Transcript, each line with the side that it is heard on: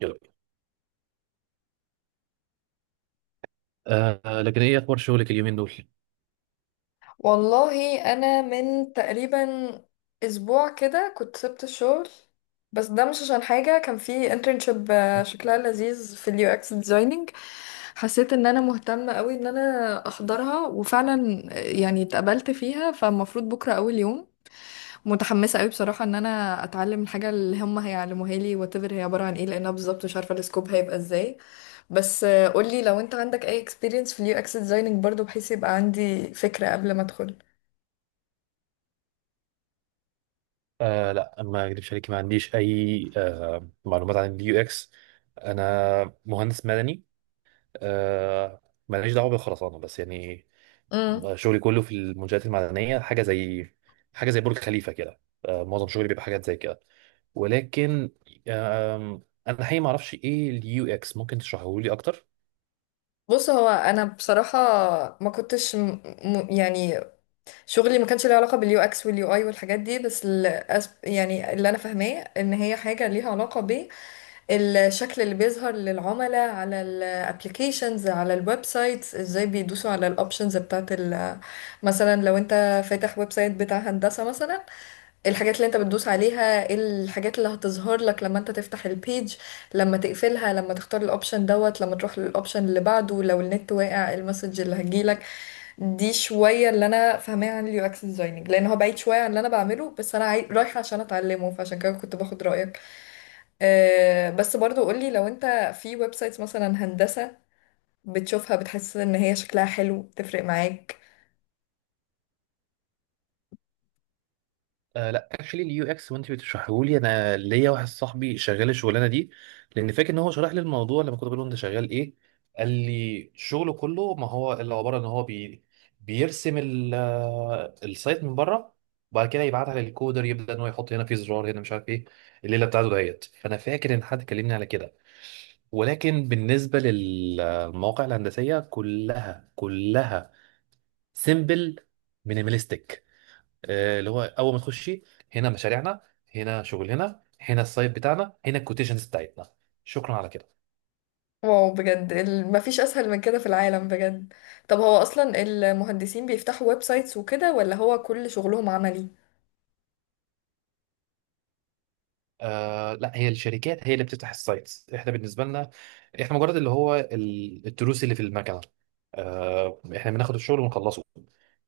right: يلا بينا. لكن ايه اخبار شغلك اليومين دول؟
left: والله انا من تقريبا اسبوع كده كنت سبت الشغل. بس ده مش عشان حاجه، كان في internship، شكلها لذيذ في اليو اكس ديزايننج. حسيت ان انا مهتمه قوي ان انا احضرها، وفعلا يعني اتقبلت فيها، فالمفروض بكره اول يوم. متحمسه قوي بصراحه ان انا اتعلم الحاجه اللي هم هيعلموها لي واتفر هي عباره عن ايه، لانها بالظبط مش عارفه السكوب هيبقى ازاي. بس قولي لو انت عندك اي experience في اليو اكس ديزايننج برضو، بحيث يبقى عندي فكره قبل ما ادخل.
right: لا ما اكذبش عليك، ما عنديش اي معلومات عن اليو اكس. انا مهندس مدني. آه ماليش دعوه بالخرسانه، بس يعني
left: امم
right: شغلي كله في المنشآت المدنيه. حاجه زي برج خليفه كده. معظم شغلي بيبقى حاجات زي كده، ولكن آه انا حقيقي ما اعرفش ايه اليو اكس، ممكن تشرحه لي اكتر؟
left: بص، هو انا بصراحه ما كنتش يعني شغلي ما كانش له علاقه باليو اكس واليو اي والحاجات دي. بس يعني اللي انا فاهماه ان هي حاجه ليها علاقه بالشكل اللي بيظهر للعملاء على الابلكيشنز، على الويب سايتس، ازاي بيدوسوا على الاوبشنز بتاعت مثلا لو انت فاتح ويب سايت بتاع هندسه مثلا. الحاجات اللي انت بتدوس عليها، ايه الحاجات اللي هتظهر لك لما انت تفتح البيج، لما تقفلها، لما تختار الاوبشن دوت، لما تروح للاوبشن اللي بعده، لو النت واقع المسج اللي هتجيلك. دي شوية اللي انا فاهماها عن اليو اكس ديزايننج، لان هو بعيد شوية عن اللي انا بعمله، بس انا رايحة عشان اتعلمه، فعشان كده كنت باخد رأيك. أه بس برضو قولي، لو انت في ويب سايتس مثلا هندسة بتشوفها، بتحس ان هي شكلها حلو تفرق معاك؟
right: لا اكشلي اليو اكس وانت بتشرحه لي، انا ليا واحد صاحبي شغال الشغلانه دي، لان فاكر ان هو شرح لي الموضوع لما كنت بقول له انت شغال ايه، قال لي شغله كله ما هو اللي عباره ان هو بيرسم السايت من بره، وبعد كده يبعتها للكودر، يبدا ان هو يحط هنا في زرار، هنا مش عارف ايه الليله بتاعته دهيت، فانا فاكر ان حد كلمني على كده. ولكن بالنسبه للمواقع الهندسيه، كلها كلها سيمبل، مينيماليستيك. اللي هو اول ما تخشي هنا مشاريعنا، هنا شغلنا، هنا السايت بتاعنا، هنا الكوتيشنز بتاعتنا، شكرا على كده.
left: واو بجد، مفيش اسهل من كده في العالم بجد. طب هو اصلا المهندسين بيفتحوا ويب سايتس وكده، ولا هو كل شغلهم عملي؟
right: لا، هي الشركات هي اللي بتفتح السايتس. احنا بالنسبه لنا، احنا مجرد اللي هو التروس اللي في المكنه. احنا بناخد الشغل ونخلصه.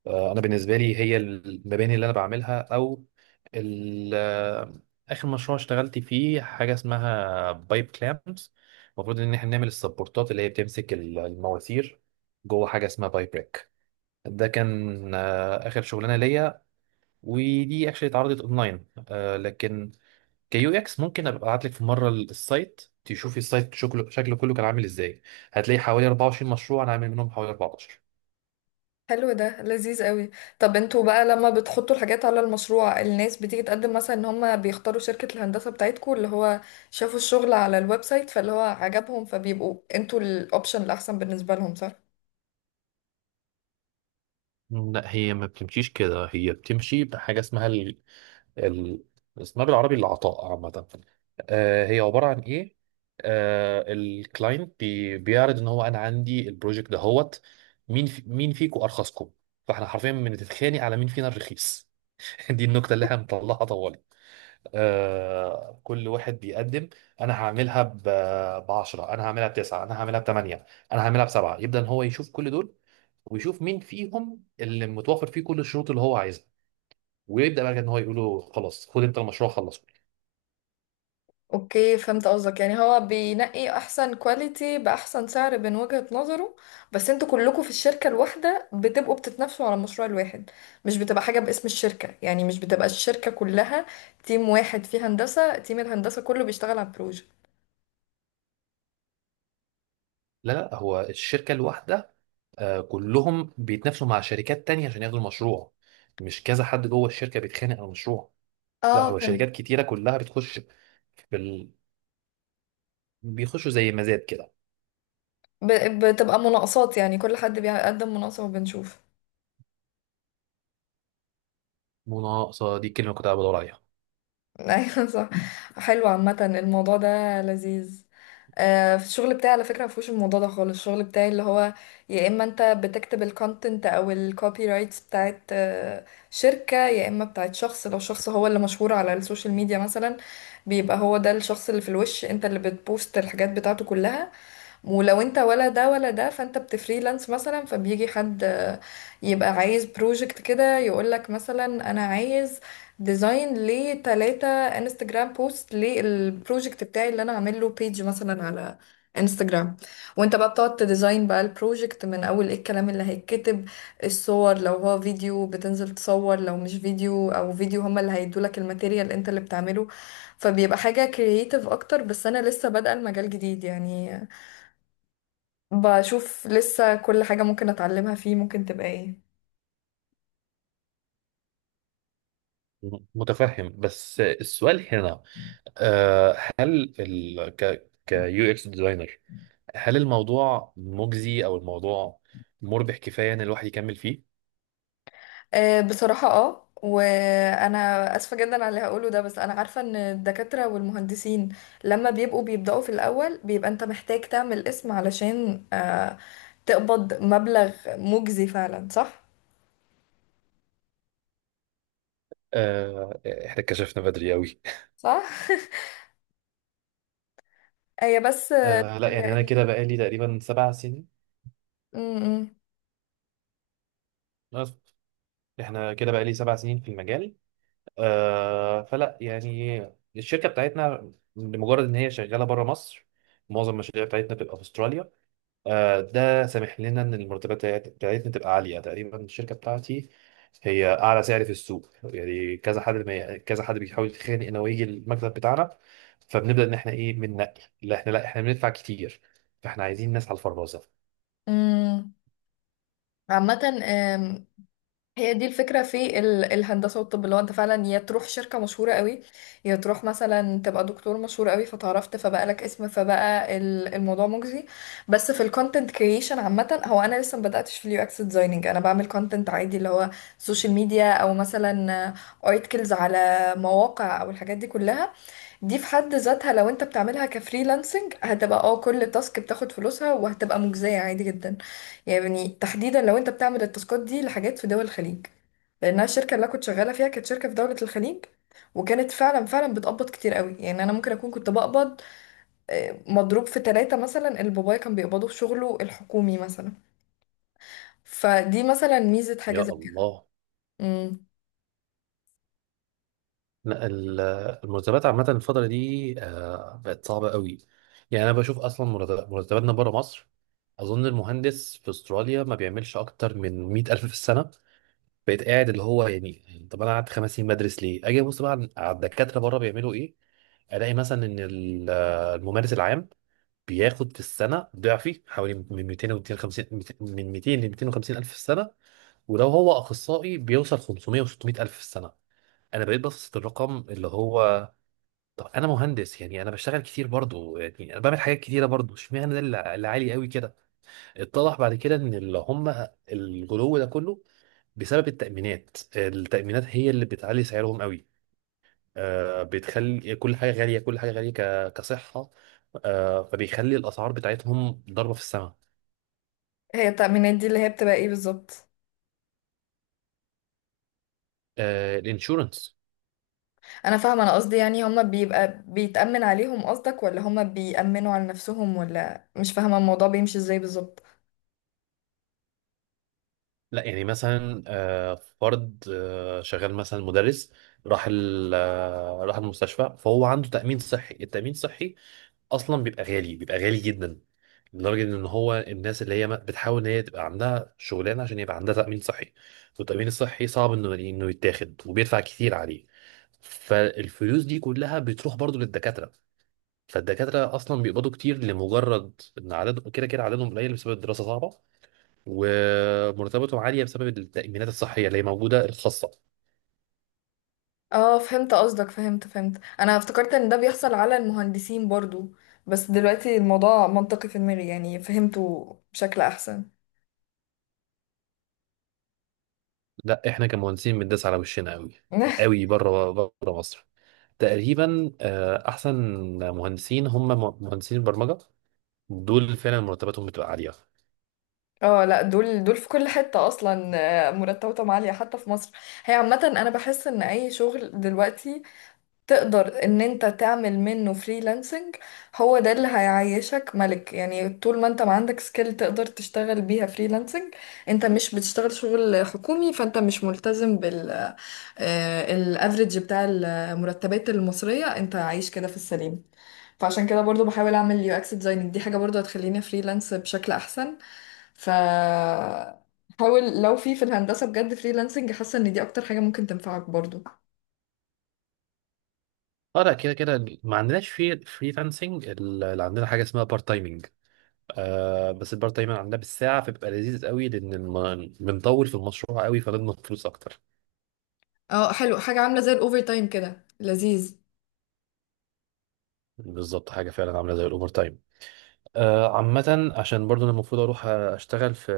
right: انا بالنسبه لي هي المباني اللي انا بعملها، او ال- آه، اخر مشروع اشتغلت فيه حاجه اسمها بايب كلامز. المفروض ان احنا نعمل السبورتات اللي هي بتمسك المواسير جوه حاجه اسمها بايب ريك. ده كان اخر شغلانه ليا، ودي اكشلي اتعرضت اونلاين. لكن كيو اكس ممكن ابقى ابعت لك في مره السايت تشوفي السايت، شكله كله كان عامل ازاي. هتلاقي حوالي 24 مشروع انا عامل منهم حوالي 14.
left: حلو ده لذيذ قوي. طب انتوا بقى لما بتحطوا الحاجات على المشروع، الناس بتيجي تقدم مثلا ان هم بيختاروا شركة الهندسة بتاعتكم، اللي هو شافوا الشغل على الويب سايت فاللي هو عجبهم، فبيبقوا انتوا الاوبشن الاحسن بالنسبة لهم، صح؟
right: لا هي ما بتمشيش كده، هي بتمشي بحاجه اسمها ال... اسمها بالعربي العطاء عامه. هي عباره عن ايه؟ الكلاينت بيعرض ان هو انا عندي البروجكت دهوت، مين فيكم ارخصكم؟ فاحنا حرفيا بنتخانق على مين فينا الرخيص. دي النكته اللي احنا مطلعها طوالي. كل واحد بيقدم، انا هعملها ب 10، انا هعملها بتسعة، انا هعملها بثمانية، انا هعملها بسبعة. يبدا ان هو يشوف كل دول ويشوف مين فيهم اللي متوفر فيه كل الشروط اللي هو عايزها، ويبدا بقى ان هو يقول له خلاص خد انت المشروع خلصه.
left: اوكي، فهمت قصدك. يعني هو بينقي احسن كواليتي باحسن سعر من وجهة نظره. بس انتوا كلكم في الشركة الواحدة بتبقوا بتتنافسوا على المشروع الواحد؟ مش بتبقى حاجة باسم الشركة؟ يعني مش بتبقى الشركة كلها تيم واحد؟ في هندسة تيم الهندسة كله بيشتغل على البروجكت.
right: لا لا، هو الشركه الواحده، كلهم بيتنافسوا مع شركات تانية عشان ياخدوا المشروع، مش كذا حد جوه الشركه بيتخانق على المشروع. لا
left: اه
right: هو
left: فهمت.
right: شركات كتيره كلها بتخش بال... بيخشوا زي مزاد كده.
left: بتبقى مناقصات يعني، كل حد بيقدم مناقصة وبنشوف.
right: مناقصه، دي الكلمه اللي كنت قاعد بدور عليها.
left: ايوه صح. حلو، عامة الموضوع ده لذيذ. في الشغل بتاعي على فكرة مفهوش الموضوع ده خالص. الشغل بتاعي اللي هو يا اما انت بتكتب الكونتنت او الكوبي رايتس بتاعت شركة، يا اما بتاعت شخص. لو شخص هو اللي مشهور على السوشيال ميديا مثلا، بيبقى هو ده الشخص اللي في الوش، انت اللي بتبوست الحاجات بتاعته كلها. ولو انت ولا ده ولا ده، فانت بتفريلانس مثلا، فبيجي حد يبقى عايز بروجكت كده، يقولك مثلا انا عايز ديزاين لتلاتة انستجرام بوست للبروجكت بتاعي اللي انا عامل له بيج مثلا على انستجرام. وانت بقى بتقعد تديزاين بقى البروجكت من اول ايه الكلام اللي هيتكتب، الصور، لو هو فيديو بتنزل تصور، لو مش فيديو او فيديو هما اللي هيدولك الماتيريال انت اللي بتعمله. فبيبقى حاجة كرييتيف اكتر، بس انا لسه بادئة المجال جديد يعني، بشوف لسه كل حاجة ممكن اتعلمها فيه ممكن تبقى ايه.
right: متفهم، بس السؤال هنا هل ال ك كيو اكس ديزاينر، هل الموضوع مجزي او الموضوع مربح كفايه ان الواحد يكمل فيه؟
left: بصراحة اه، وانا اسفة جدا على اللي هقوله ده، بس انا عارفة ان الدكاترة والمهندسين لما بيبقوا بيبدأوا في الاول بيبقى انت محتاج تعمل اسم علشان تقبض مبلغ مجزي، فعلا صح؟
right: آه، احنا كشفنا بدري قوي.
left: صح؟ هي بس
right: لا يعني
left: هي
right: انا كده بقالي تقريبا 7 سنين
left: م-
right: بس. احنا كده بقالي 7 سنين في المجال. فلا يعني الشركه بتاعتنا لمجرد ان هي شغاله بره مصر، معظم المشاريع بتاعتنا بتبقى في استراليا. ده سامح لنا ان المرتبات بتاعتنا تبقى عاليه. تقريبا الشركه بتاعتي هي اعلى سعر في السوق، يعني كذا حد ما كذا حد بيحاول يتخانق انه يجي المكتب بتاعنا، فبنبدا ان احنا ايه بننقي. لا احنا بندفع كتير، فاحنا عايزين ناس على الفرازه.
left: م- م. عامة، هي دي الفكرة في الهندسة والطب، اللي هو انت فعلا يا تروح شركة مشهورة قوي، يا تروح مثلا تبقى دكتور مشهور قوي، فتعرفت فبقى لك اسم، فبقى الموضوع مجزي. بس في الكونتنت كريشن عامة، هو انا لسه مبدأتش في اليو اكس ديزايننج. انا بعمل كونتنت عادي، اللي هو سوشيال ميديا او مثلا ارتكلز على مواقع او الحاجات دي كلها. دي في حد ذاتها لو انت بتعملها كفريلانسنج، هتبقى اه كل تاسك بتاخد فلوسها وهتبقى مجزية عادي جدا. يعني تحديدا لو انت بتعمل التاسكات دي لحاجات في دول الخليج، لانها الشركة اللي انا كنت شغالة فيها كانت شركة في دولة الخليج، وكانت فعلا فعلا بتقبض كتير قوي. يعني انا ممكن اكون كنت بقبض مضروب في ثلاثة مثلا اللي بابايا كان بيقبضه في شغله الحكومي مثلا، فدي مثلا ميزة حاجة
right: يا
left: زي كده.
right: الله.
left: امم
right: لا ال- المرتبات عامه الفتره دي بقت صعبه قوي. يعني انا بشوف اصلا مرتباتنا بره مصر، اظن المهندس في استراليا ما بيعملش اكتر من 100,000 في السنه. بقيت قاعد اللي هو يعني طب انا قعدت 5 سنين بدرس ليه؟ اجي ابص بقى على الدكاتره بره بيعملوا ايه؟ الاقي مثلا ان الممارس العام بياخد في السنه ضعفي، حوالي من 200 و 250، من 200 ل 250 الف في السنه، ولو هو اخصائي بيوصل 500 و 600 الف في السنه. انا بقيت ببسط الرقم، اللي هو طب انا مهندس يعني انا بشتغل كتير برضه، يعني انا بعمل حاجات كتيره برضه، اشمعنى ده اللي عالي قوي كده؟ اتضح بعد كده ان اللي هم الغلو ده كله بسبب التأمينات. التأمينات هي اللي بتعلي سعرهم قوي. بتخلي كل حاجة غالية، كل حاجة غالية كصحة. فبيخلي الأسعار بتاعتهم ضربة في السماء.
left: هي التأمينات دي اللي هي بتبقى ايه بالظبط؟
right: الانشورنس.
left: انا فاهمه، انا قصدي يعني هما بيبقى بيتأمن عليهم قصدك، ولا هما بيأمنوا على نفسهم، ولا مش فاهمه الموضوع بيمشي ازاي بالظبط؟
right: لا يعني مثلا فرد شغال مثلا مدرس، راح راح المستشفى فهو عنده تأمين صحي. التأمين الصحي أصلا بيبقى غالي، بيبقى غالي جدا، لدرجة إن هو الناس اللي هي بتحاول إن هي تبقى عندها شغلانة عشان يبقى عندها تأمين صحي. والتأمين الصحي صعب إنه يتاخد وبيدفع كتير عليه. فالفلوس دي كلها بتروح برضو للدكاترة. فالدكاترة أصلا بيقبضوا كتير، لمجرد إن عددهم كده كده، عددهم قليل بسبب الدراسة صعبة، ومرتباتهم عالية بسبب التأمينات الصحية اللي هي موجودة الخاصة.
left: اه فهمت قصدك، فهمت فهمت. انا افتكرت ان ده بيحصل على المهندسين برضو، بس دلوقتي الموضوع منطقي في دماغي، يعني فهمته بشكل احسن.
right: لا، إحنا كمهندسين بنداس على وشنا أوي، أوي بره بره مصر. تقريبا أحسن مهندسين هم مهندسين البرمجة، دول فعلا مرتباتهم بتبقى عاليه.
left: اه لا دول دول في كل حتة اصلا، مرتباتهم عالية حتى في مصر. هي عامة انا بحس ان اي شغل دلوقتي تقدر ان انت تعمل منه فريلانسنج هو ده اللي هيعيشك ملك. يعني طول ما انت ما عندك سكيل تقدر تشتغل بيها فريلانسنج، انت مش بتشتغل شغل حكومي، فانت مش ملتزم الافريج بتاع المرتبات المصرية. انت عايش كده في السليم، فعشان كده برضو بحاول اعمل يو اكس ديزايننج، دي حاجة برضو هتخليني فريلانس بشكل احسن. ف حاول لو في الهندسة بجد فريلانسنج، حاسة ان دي اكتر حاجة ممكن تنفعك برضو.
right: اه لا، كده كده ما عندناش في فريلانسنج، اللي عندنا حاجه اسمها بارت تايمنج. بس البارت تايمنج عندنا بالساعه، فبيبقى لذيذ قوي لان بنطول في المشروع قوي فبنضمن فلوس اكتر.
left: اه حلو، حاجة عاملة زي الأوفر تايم، كده لذيذ.
right: بالظبط، حاجه فعلا عامله زي الاوفر تايم. عامه عشان برضو انا المفروض اروح اشتغل في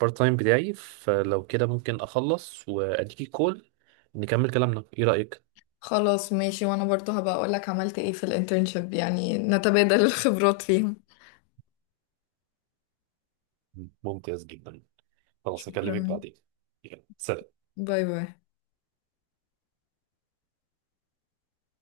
right: بارت تايم بتاعي، فلو كده ممكن اخلص واديكي كول نكمل كلامنا، ايه رايك؟
left: خلاص ماشي، وأنا برضو هبقى أقولك عملت ايه في الانترنشيب، يعني نتبادل الخبرات فيهم.
right: ممتاز جدا. خلاص اكلمك
left: شكرا.
right: بعدين. يلا، سلام.
left: باي باي.